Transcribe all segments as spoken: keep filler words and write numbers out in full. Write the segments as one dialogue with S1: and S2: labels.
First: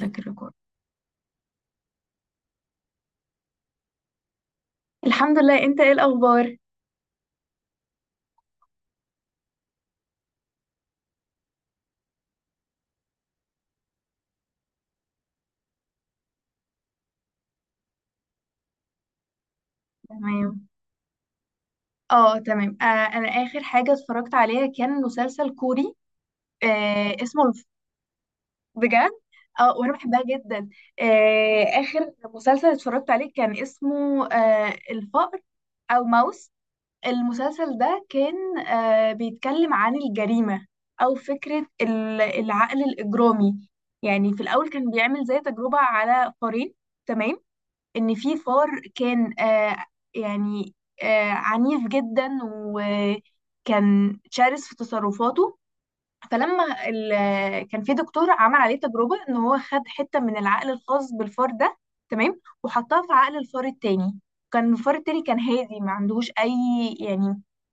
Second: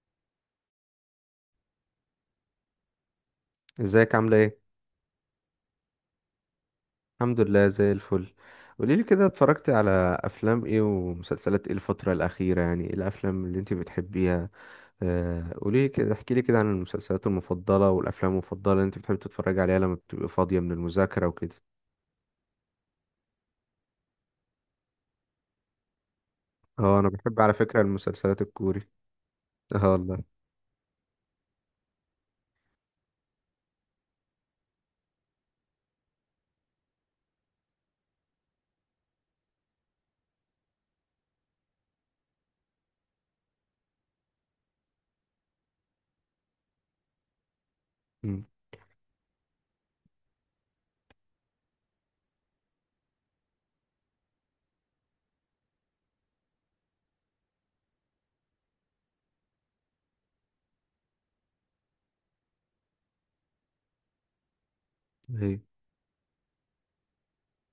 S1: ذاك الريكورد.
S2: ازيك عاملة ايه؟
S1: الحمد لله، انت ايه الاخبار؟
S2: الحمد لله زي الفل. قوليلي كده اتفرجتي على افلام ايه ومسلسلات ايه الفترة الأخيرة؟ يعني ايه الافلام اللي انت بتحبيها؟ آه، قوليلي كده احكيلي كده عن المسلسلات المفضلة والافلام المفضلة اللي انت بتحبي تتفرجي عليها لما بتبقي فاضية
S1: تمام.
S2: من المذاكرة وكده.
S1: اه تمام. آه انا اخر حاجه اتفرجت عليها كان مسلسل كوري.
S2: اه، انا
S1: آه
S2: بحب
S1: اسمه
S2: على
S1: الف-
S2: فكرة المسلسلات الكوري.
S1: بجد. اه، وانا
S2: اه والله.
S1: بحبها جدا. آه اخر مسلسل اتفرجت عليه كان اسمه آه الفأر، او ماوس. المسلسل ده كان آه بيتكلم عن الجريمه، او فكره ال- العقل الاجرامي. يعني في الاول كان بيعمل زي تجربه على فارين. تمام. ان في
S2: مم.
S1: فار كان، آه يعني، آه عنيف جدا وكان شرس في تصرفاته. فلما ال- كان في دكتور عمل عليه تجربة ان هو خد حتة من العقل الخاص بالفار ده، تمام، وحطها في عقل الفار التاني. كان الفار التاني كان
S2: ايوه،
S1: هادي، ما عندهوش اي، يعني،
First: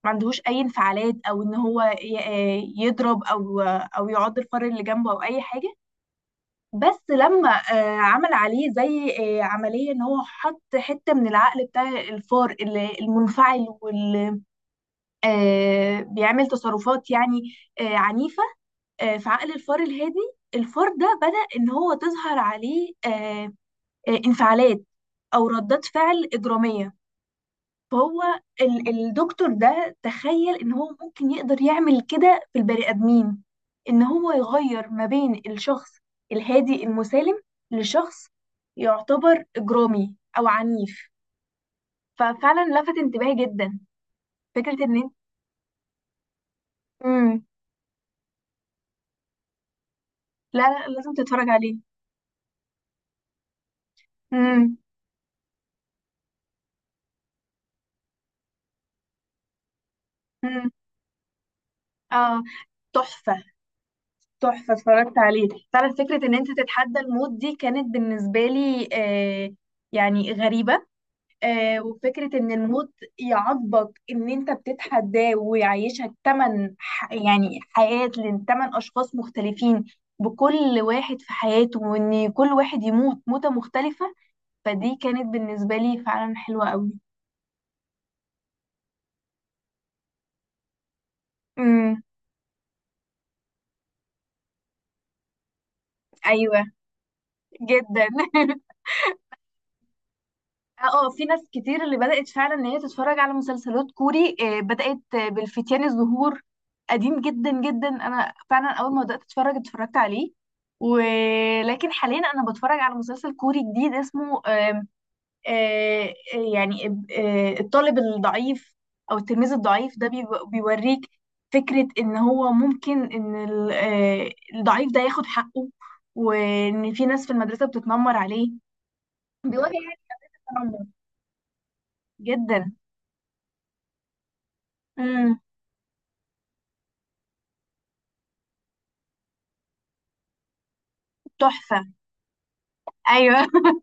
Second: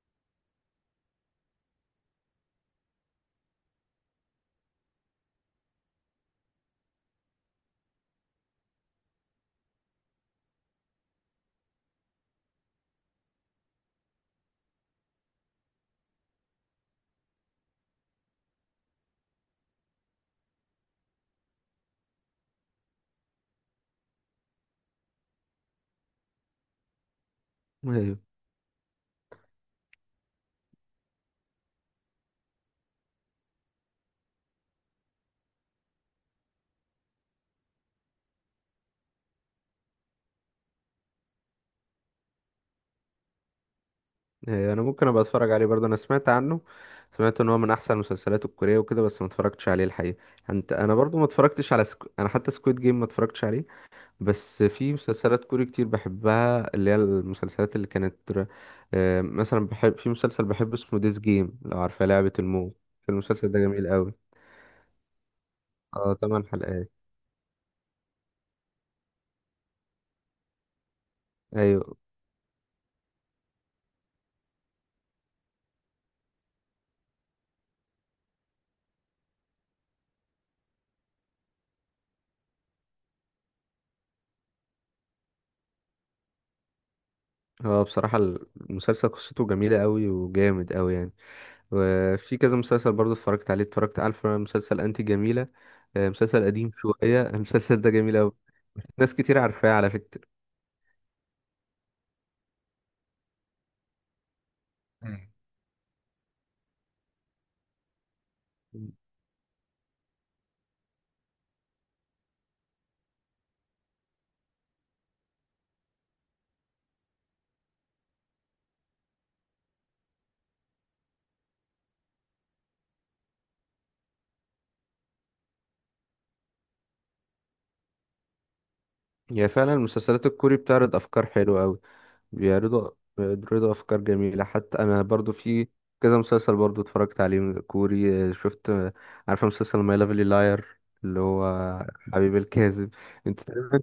S1: ما عندهوش اي انفعالات، او ان هو ي- آه، يضرب، او آه، او يعض الفار اللي جنبه او اي حاجة. بس لما، آه، عمل عليه زي، آه، عملية ان هو حط حتة من العقل بتاع الفار اللي- المنفعل، واللي بيعمل تصرفات، يعني، آه، عنيفة، آه، في عقل الفار الهادي. الفار ده بدأ ان هو تظهر عليه، آه، آه، انفعالات، او ردات فعل إجرامية.
S2: ايوه،
S1: فهو ال- الدكتور ده تخيل ان هو ممكن يقدر يعمل كده في البني ادمين، ان هو يغير ما بين الشخص الهادي المسالم، لشخص يعتبر اجرامي او عنيف. ففعلا لفت انتباهي جدا
S2: ايوه، انا
S1: فكرة ان
S2: ممكن
S1: انت.
S2: ابقى اتفرج عليه برضه، انا سمعت عنه. سمعت
S1: مم.
S2: ان هو من احسن المسلسلات الكورية وكده، بس ما اتفرجتش عليه الحقيقة.
S1: لا
S2: انت
S1: لا،
S2: انا
S1: لازم
S2: برضه ما
S1: تتفرج
S2: اتفرجتش
S1: عليه.
S2: على سكو... انا حتى سكويد جيم ما اتفرجتش عليه. بس
S1: مم.
S2: في مسلسلات كوري كتير بحبها، اللي هي المسلسلات اللي كانت ر- آه، مثلا بحب في مسلسل،
S1: مم.
S2: بحب اسمه ديز جيم، لو عارفة لعبة
S1: اه.
S2: الموت.
S1: تحفة.
S2: المسلسل ده جميل قوي.
S1: تحفة، اتفرجت عليه فعلا.
S2: اه
S1: فكرة ان
S2: تمن
S1: انت
S2: حلقات.
S1: تتحدى الموت دي كانت بالنسبة لي، آه يعني، غريبة. آه
S2: ايوه،
S1: وفكرة إن الموت يعاقبك إن أنت بتتحداه، ويعيشك تمن ح- يعني حياة لتمن أشخاص مختلفين، بكل واحد في حياته، وإن كل واحد يموت موتة مختلفة. فدي كانت بالنسبة لي فعلا حلوة أوي.
S2: هو بصراحة المسلسل قصته جميلة قوي وجامد قوي يعني.
S1: امم.
S2: وفي كذا مسلسل برضه اتفرجت عليه. اتفرجت، عارفة مسلسل انتي جميلة؟ آه، مسلسل
S1: أيوة.
S2: قديم شوية المسلسل ده
S1: جدا.
S2: جميل قوي. ناس كتير عارفاه على فكرة.
S1: اه، آه، في ناس كتير اللي بدأت فعلا ان هي تتفرج على مسلسلات كوري، آه، بدأت آه، بالفتيان الزهور. قديم جدا جدا. انا فعلا
S2: مم.
S1: اول ما بدأت اتفرج اتفرجت عليه. ولكن حاليا انا بتفرج على مسلسل كوري جديد اسمه آم، آه، آه، يعني، آه، الطالب الضعيف، او التلميذ الضعيف ده بيو- بيوريك فكرة ان هو ممكن ان ال- آه، الضعيف ده ياخد حقه، وان في ناس في المدرسة بتتنمر عليه،
S2: هي
S1: بيواجه
S2: فعلا
S1: يعني
S2: المسلسلات الكوري
S1: تنمر
S2: بتعرض افكار حلوة قوي.
S1: جدا.
S2: بيعرضوا بيعرضوا افكار جميله. حتى انا برضو
S1: امم.
S2: في كذا مسلسل برضو اتفرجت عليه، من- كوري. آه، شفت آه، عارفه مسلسل ماي لافلي لاير، اللي هو
S1: تحفة.
S2: حبيب الكاذب. انت
S1: ايوه.
S2: تقريباً-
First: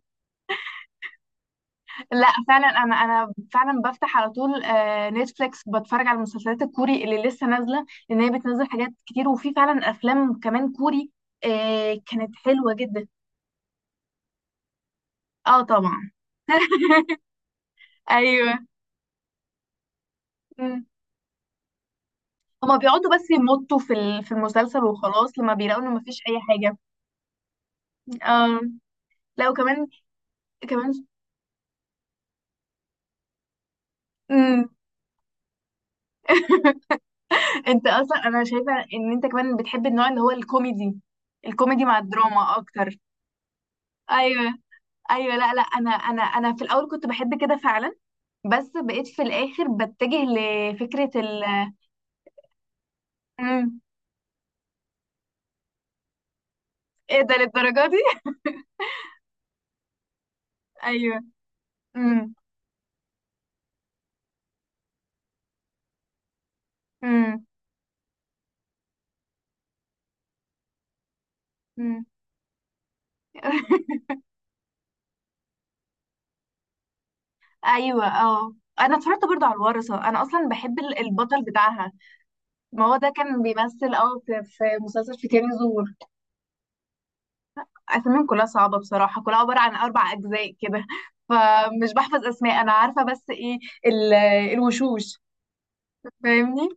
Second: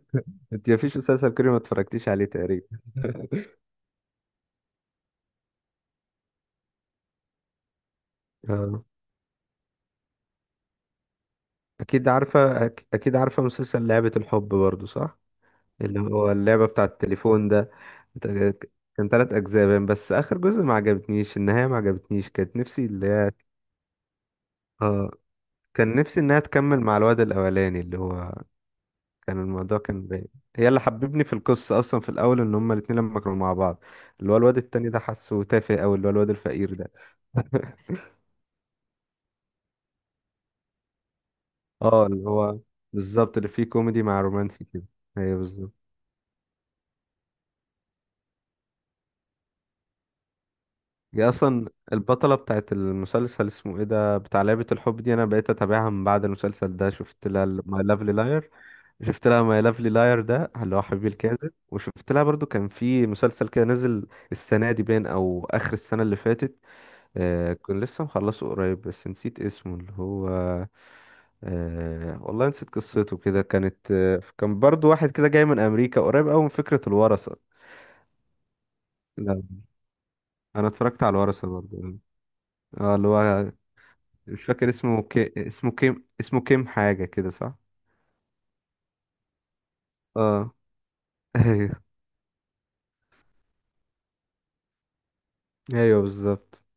S2: انت مفيش مسلسل كوري ما اتفرجتيش عليه
S1: لا، فعلا
S2: تقريبا.
S1: انا انا فعلا بفتح على طول آه، نتفليكس بتفرج على المسلسلات الكوري اللي لسه نازلة، لان هي بتنزل
S2: اه،
S1: حاجات كتير، وفي فعلا افلام كمان كوري آه،
S2: اكيد
S1: كانت
S2: عارفه أك-
S1: حلوة جدا.
S2: اكيد عارفه مسلسل لعبه الحب برضو، صح؟
S1: اه،
S2: اللي
S1: طبعا.
S2: هو اللعبه بتاع التليفون ده.
S1: ايوه.
S2: أنت- كان ثلاث اجزاء باين، بس اخر جزء ما
S1: مم.
S2: عجبتنيش النهايه، ما عجبتنيش، كانت
S1: هما
S2: نفسي اللي
S1: بيقعدوا بس
S2: هي
S1: يمطوا في ال- في المسلسل،
S2: اه،
S1: وخلاص لما بيلاقوا انه
S2: كان نفسي
S1: مفيش
S2: انها
S1: اي حاجه.
S2: تكمل مع الواد الاولاني اللي هو
S1: اه.
S2: كان
S1: لا،
S2: الموضوع
S1: وكمان،
S2: كان باين. هي اللي
S1: كمان.
S2: حببني في القصة أصلا في الأول، إن هما الاتنين لما كانوا مع بعض اللي هو الواد
S1: مم.
S2: التاني ده، حاسه تافه أوي اللي هو الواد الفقير ده.
S1: انت اصلا انا شايفه ان انت كمان بتحب النوع اللي هو الكوميدي، الكوميدي مع
S2: اه، اللي
S1: الدراما
S2: هو
S1: اكتر.
S2: بالظبط اللي فيه كوميدي مع
S1: ايوه.
S2: رومانسي كده. هي
S1: ايوه، لا لا،
S2: بالظبط.
S1: انا انا انا في الاول كنت بحب كده فعلا، بس بقيت في الاخر بتجه لفكره
S2: هي
S1: ال
S2: أصلا البطلة بتاعت المسلسل اسمه
S1: مم.
S2: ايه ده، بتاع لعبة الحب دي، أنا بقيت أتابعها من بعد المسلسل ده.
S1: ايه
S2: شفت
S1: ده،
S2: لها ماي
S1: للدرجه دي؟
S2: لافلي لاير. شفت لها ماي لافلي لاير، ده اللي هو حبيبي
S1: ايوه.
S2: الكاذب، وشفت لها
S1: امم.
S2: برضو كان في مسلسل كده نزل السنة دي باين، أو آخر السنة اللي فاتت.
S1: امم.
S2: آه كنت لسه مخلصه قريب، بس نسيت اسمه اللي هو
S1: امم.
S2: آه والله نسيت قصته كده، كانت آه كان برضو واحد كده جاي من أمريكا، قريب أوي من فكرة الورثة.
S1: ايوه. اه، انا اتفرجت
S2: لا،
S1: برضو على الورثه، انا اصلا
S2: أنا
S1: بحب ال-
S2: اتفرجت على
S1: البطل
S2: الورثة
S1: بتاعها.
S2: برضو.
S1: ما
S2: اه،
S1: هو
S2: اللي
S1: ده كان
S2: هو
S1: بيمثل، اه، في
S2: مش
S1: في
S2: فاكر اسمه،
S1: مسلسل في
S2: كي
S1: كان
S2: اسمه
S1: زور.
S2: كيم اسمه كيم حاجة كده، صح؟
S1: اساميهم كلها صعبه بصراحه، كلها عباره عن اربع
S2: اه
S1: اجزاء كده،
S2: ايوه،
S1: فمش بحفظ اسماء، انا عارفه بس ايه، ال- الوشوش،
S2: ايوه بالظبط.
S1: فاهمني.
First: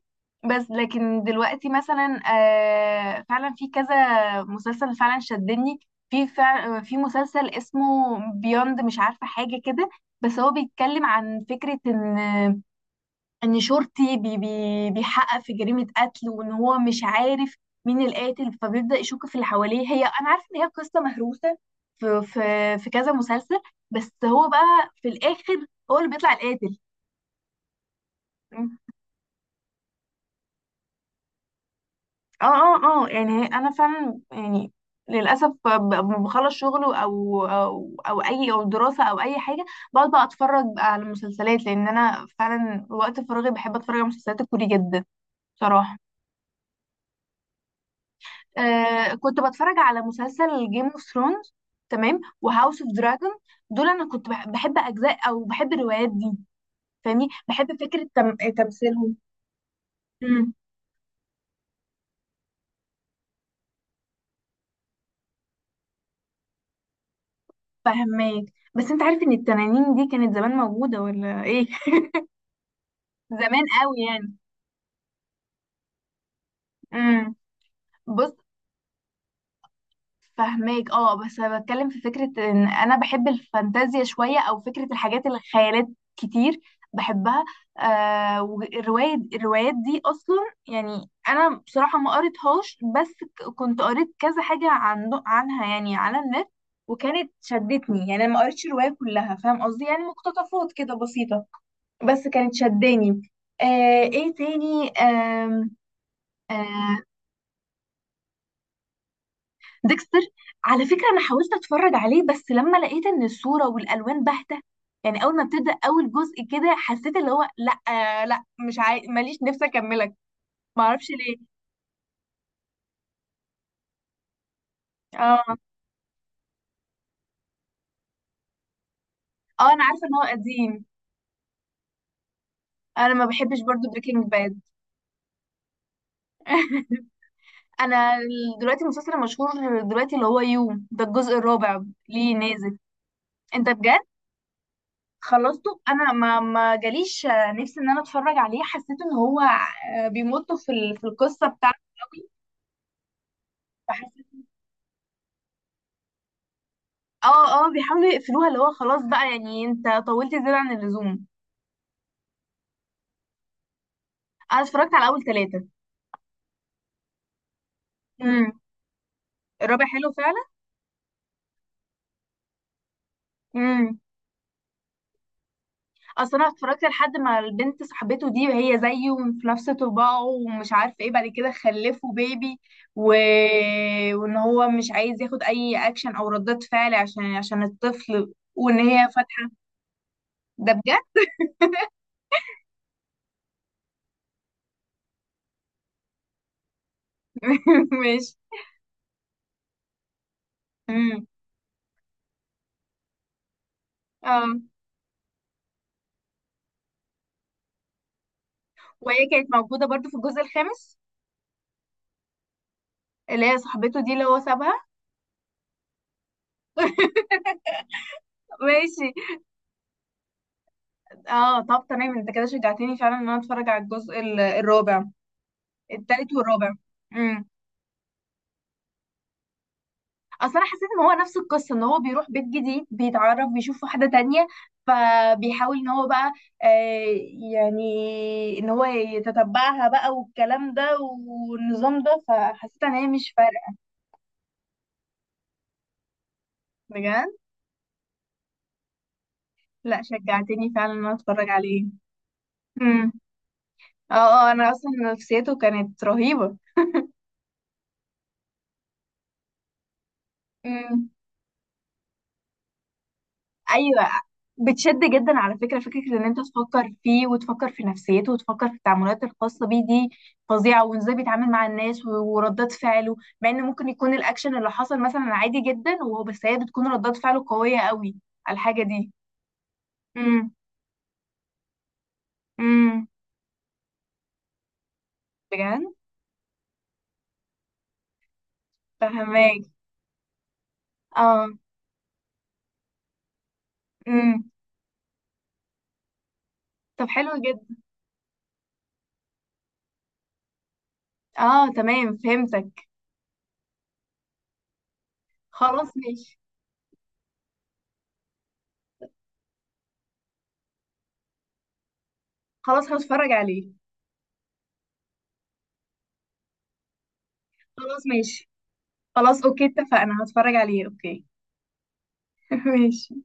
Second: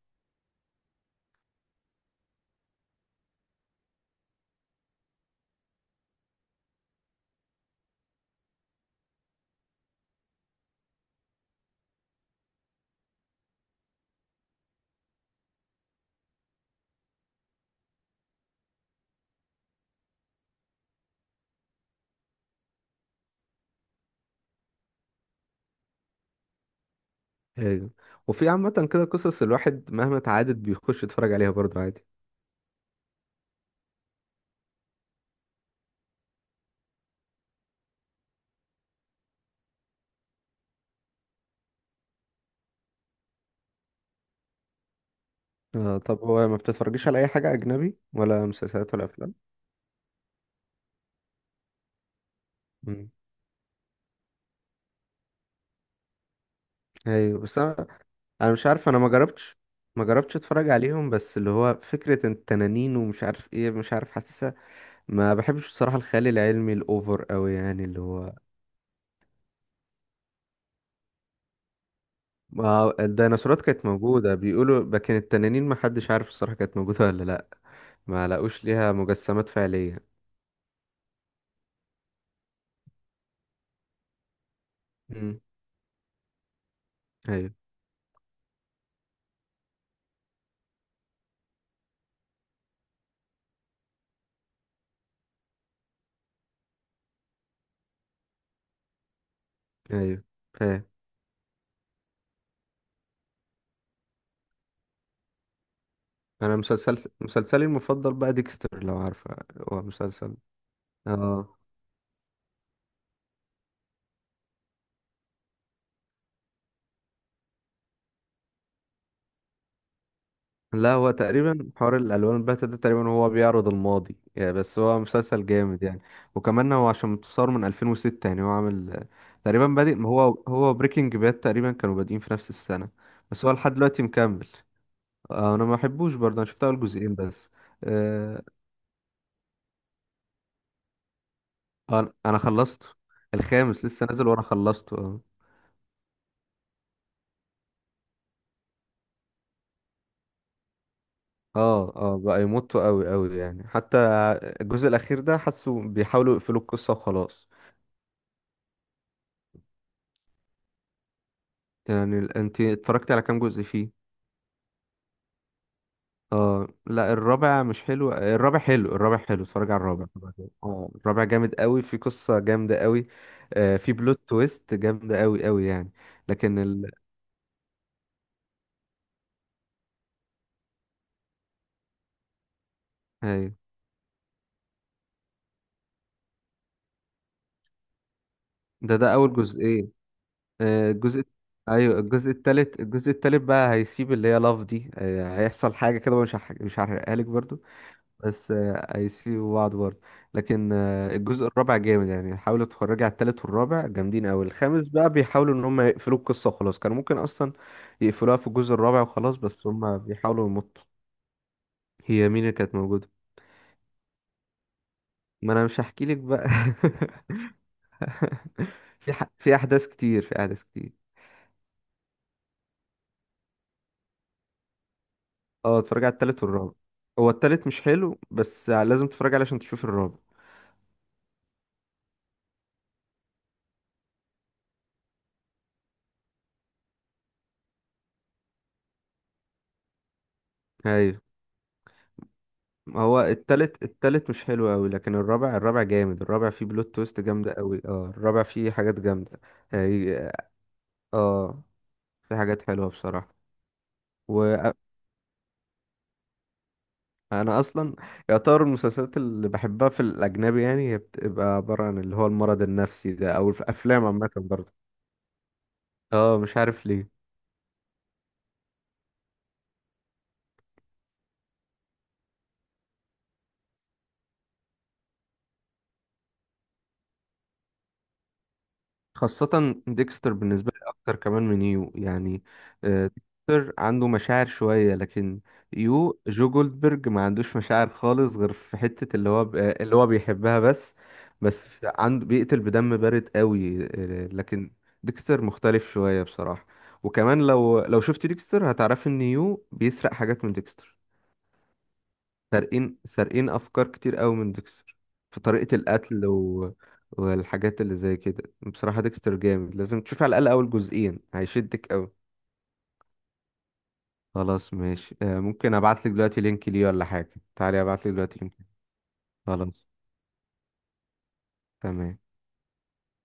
S1: بس لكن دلوقتي مثلا، آه فعلا في كذا مسلسل فعلا شدني. في فع- في مسلسل اسمه بيوند، مش عارفة حاجة كده. بس هو بيتكلم عن فكرة ان ان شرطي، بي بي بيحقق في جريمة قتل، وان هو مش عارف مين القاتل، فبيبدأ يشك في اللي حواليه. هي انا عارفة ان هي قصة مهروسة في في في كذا مسلسل، بس هو بقى في الاخر هو اللي بيطلع القاتل.
S2: ايوه، وفي عامة كده قصص الواحد مهما اتعادت بيخش يتفرج عليها برضو عادي.
S1: اه، اه، اه، يعني هي- انا فعلا، يعني، للاسف ب- ب- لما بخلص شغل او او او اي، او دراسه، او اي حاجه، بقعد بقى اتفرج بقى على مسلسلات، لان انا فعلا وقت فراغي بحب اتفرج على مسلسلات الكوري جدا
S2: آه
S1: بصراحه.
S2: طب هو ما بتتفرجيش على أي حاجة أجنبي ولا مسلسلات ولا
S1: آه
S2: أفلام؟
S1: كنت بتفرج على مسلسل جيم اوف ثرونز، تمام، وهاوس اوف
S2: مم.
S1: دراجون. دول انا كنت بح- بحب اجزاء او بحب الروايات دي، فاهمني،
S2: ايوه، بس
S1: بحب
S2: انا
S1: فكره تم...
S2: انا مش عارف، انا ما
S1: تمثيلهم.
S2: جربتش ما جربتش
S1: امم.
S2: اتفرج عليهم، بس اللي هو فكرة التنانين ومش عارف ايه، مش عارف حاسسها. ما بحبش بصراحة الخيال العلمي الاوفر قوي، يعني اللي هو
S1: فهماك. بس انت عارف ان التنانين دي كانت زمان موجوده ولا ايه؟
S2: ما الديناصورات
S1: زمان
S2: كانت
S1: قوي يعني.
S2: موجودة بيقولوا، لكن التنانين ما حدش عارف الصراحة كانت موجودة ولا
S1: امم.
S2: لا. ما
S1: بص.
S2: لقوش ليها مجسمات فعلية.
S1: فهماك، اه، بس انا بتكلم في فكره ان انا بحب الفانتازيا شويه، او فكره الحاجات اللي
S2: امم.
S1: خيالات كتير بحبها.
S2: ايوه.
S1: آه والروايه الروايات دي اصلا، يعني انا بصراحه ما قريتهاش، بس ك- كنت قريت كذا حاجه عن عنها يعني على النت، وكانت شدتني، يعني انا ما قريتش الروايه كلها، فاهم قصدي، يعني
S2: ايوه،
S1: مقتطفات
S2: فاهم.
S1: كده بسيطه، بس كانت شداني. آه ايه تاني؟ آم،
S2: انا مسلسل
S1: آه،
S2: مسلسلي المفضل بقى ديكستر، لو عارفة. هو
S1: ديكستر،
S2: مسلسل
S1: على فكرة أنا حاولت
S2: اه
S1: أتفرج عليه، بس لما لقيت إن الصورة والألوان باهتة، يعني أول ما ابتدى أول جزء كده، حسيت اللي هو لأ، آه لأ، مش عاي... ماليش نفسي أكملك.
S2: لا،
S1: معرفش
S2: هو
S1: ليه.
S2: تقريبا حوار الالوان الباهتة ده، تقريبا هو بيعرض الماضي يعني، بس هو مسلسل
S1: اه.
S2: جامد يعني. وكمان هو عشان متصور من ألفين وستة يعني، هو عامل آه، تقريبا
S1: اه، أنا
S2: بادئ
S1: عارفة
S2: ما
S1: إن هو
S2: هو. هو
S1: قديم.
S2: بريكنج باد تقريبا كانوا بادئين في نفس السنة،
S1: أنا ما
S2: بس هو
S1: بحبش
S2: لحد
S1: برضو
S2: دلوقتي
S1: بريكنج
S2: مكمل.
S1: باد.
S2: آه، انا ما بحبوش برضه، انا شفت اول جزئين بس.
S1: أنا
S2: آه،
S1: دلوقتي المسلسل المشهور دلوقتي اللي هو يو، ده الجزء الرابع.
S2: انا
S1: ليه
S2: أنا
S1: نازل.
S2: خلصته.
S1: أنت
S2: الخامس
S1: بجد؟
S2: لسه نازل وانا خلصته، اه.
S1: خلصته. انا ما ما جاليش آه، نفسي ان انا اتفرج عليه، حسيت ان هو آه، بيمط في ال- في القصه بتاعته
S2: اه، اه، بقى يمطوا قوي قوي يعني. حتى
S1: قوي.
S2: الجزء الاخير ده حاسه بيحاولوا يقفلوا القصة
S1: اه،
S2: وخلاص.
S1: اه، بيحاولوا يقفلوها، اللي هو خلاص بقى، يعني انت طولت زيادة عن اللزوم.
S2: يعني ال- انت اتفرجت على كام جزء فيه؟
S1: انا اتفرجت على اول ثلاثة.
S2: اه، لا، الرابع مش حلو
S1: امم.
S2: الرابع حلو، الرابع حلو، اتفرج على
S1: الرابع
S2: الرابع،
S1: حلو
S2: الرابع
S1: فعلا.
S2: جامد. اه، الرابع جامد قوي، في قصة جامدة قوي. آه في
S1: امم.
S2: بلوت تويست جامدة قوي قوي يعني.
S1: اصل انا
S2: لكن
S1: اتفرجت
S2: ال...
S1: لحد ما البنت صاحبته دي هي زيه وفي نفس طباعه، ومش عارف ايه، بعد كده خلفوا بيبي، و...
S2: أيوة.
S1: وان هو مش عايز ياخد اي اكشن او ردات فعل عشان عشان الطفل، وان
S2: ده
S1: هي
S2: ده اول
S1: فاتحة.
S2: جزئين.
S1: ده
S2: آه
S1: بجد.
S2: الجزء ايوه، الجزء التالت الجزء التالت بقى هيسيب اللي هي لاف دي، آه هيحصل حاجة كده، مش هح- مش هحرقها لك برضو،
S1: ماشي.
S2: بس هيسيبوا بعض برضه. لكن آه،
S1: امم.
S2: الجزء الرابع جامد يعني، حاولوا تتفرج على التالت والرابع، جامدين قوي.
S1: اه.
S2: الخامس بقى بيحاولوا ان هم يقفلوا القصة وخلاص، كانوا ممكن اصلا يقفلوها في الجزء الرابع
S1: وهي
S2: وخلاص،
S1: كانت
S2: بس
S1: موجودة
S2: هم
S1: برضو في الجزء
S2: بيحاولوا يمطوا.
S1: الخامس،
S2: هي مين اللي كانت موجودة؟
S1: اللي هي صاحبته دي اللي هو سابها.
S2: ما انا مش هحكي لك بقى.
S1: ماشي.
S2: في ح... في احداث كتير، في احداث كتير.
S1: اه، طب تمام، انت كده شجعتني فعلا ان انا اتفرج على الجزء ال- الرابع.
S2: اه، اتفرج على
S1: التالت
S2: التالت والرابع.
S1: والرابع.
S2: هو
S1: امم.
S2: التالت مش حلو بس لازم تتفرج عليه عشان تشوف الرابع.
S1: اصل انا حسيت ان هو نفس القصه، ان هو بيروح بيت جديد، بيتعرف، بيشوف واحده تانية، فبيحاول ان هو بقى آه يعني ان هو يتتبعها بقى والكلام ده
S2: ايوه،
S1: والنظام ده، فحسيت ان هي
S2: هو
S1: مش فارقه.
S2: التالت التالت مش حلو قوي، لكن الرابع الرابع جامد. الرابع فيه بلوت تويست
S1: بجد.
S2: جامدة قوي. اه الرابع فيه حاجات جامدة.
S1: لا،
S2: هي-
S1: شجعتني فعلا ان انا اتفرج
S2: اه،
S1: عليه.
S2: في حاجات حلوة
S1: امم.
S2: بصراحة.
S1: اه، اه، انا
S2: وانا
S1: اصلا نفسيته كانت رهيبه.
S2: اصلا يعتبر المسلسلات اللي بحبها في الاجنبي، يعني هي
S1: مم.
S2: بتبقى عبارة عن اللي هو المرض النفسي ده، او في افلام
S1: ايوه.
S2: عامة برضه.
S1: بتشد جدا على فكره، فكره ان انت
S2: اه، مش عارف
S1: تفكر
S2: ليه.
S1: فيه وتفكر في نفسيته وتفكر في التعاملات الخاصه بيه دي فظيعه، وازاي بيتعامل مع الناس و- وردات فعله، مع ان ممكن يكون الاكشن اللي حصل مثلا عادي جدا، وهو بس هي بتكون ردات فعله قويه قوي على الحاجه دي.
S2: خاصة ديكستر
S1: امم.
S2: بالنسبة لي أكتر كمان من يو يعني.
S1: امم.
S2: آه، ديكستر عنده مشاعر شوية، لكن
S1: بجد.
S2: يو جو جولدبرج ما عندوش مشاعر خالص، غير في حتة اللي هو ب-
S1: فهماك.
S2: آه، اللي هو بيحبها بس.
S1: اه.
S2: بس في- عنده بيقتل بدم بارد قوي، آه،
S1: امم.
S2: لكن ديكستر مختلف شوية بصراحة.
S1: طب حلو
S2: وكمان
S1: جدا.
S2: لو لو شفت ديكستر هتعرفي إن يو بيسرق حاجات من ديكستر.
S1: اه، تمام، فهمتك.
S2: سارقين سارقين افكار كتير قوي من ديكستر في طريقة
S1: خلاص،
S2: القتل
S1: ماشي.
S2: و... والحاجات اللي زي كده. بصراحة ديكستر جامد، لازم تشوف على الاقل اول جزئين، هيشدك قوي.
S1: خلاص، هتفرج عليه.
S2: خلاص ماشي، آه، ممكن ابعت لك دلوقتي لينك ليه ولا حاجة. تعالي ابعت
S1: خلاص،
S2: لك دلوقتي
S1: ماشي.
S2: لينك.
S1: خلاص، اوكي،
S2: خلاص.
S1: اتفقنا، هتفرج عليه، اوكي.
S2: تمام.
S1: ماشي.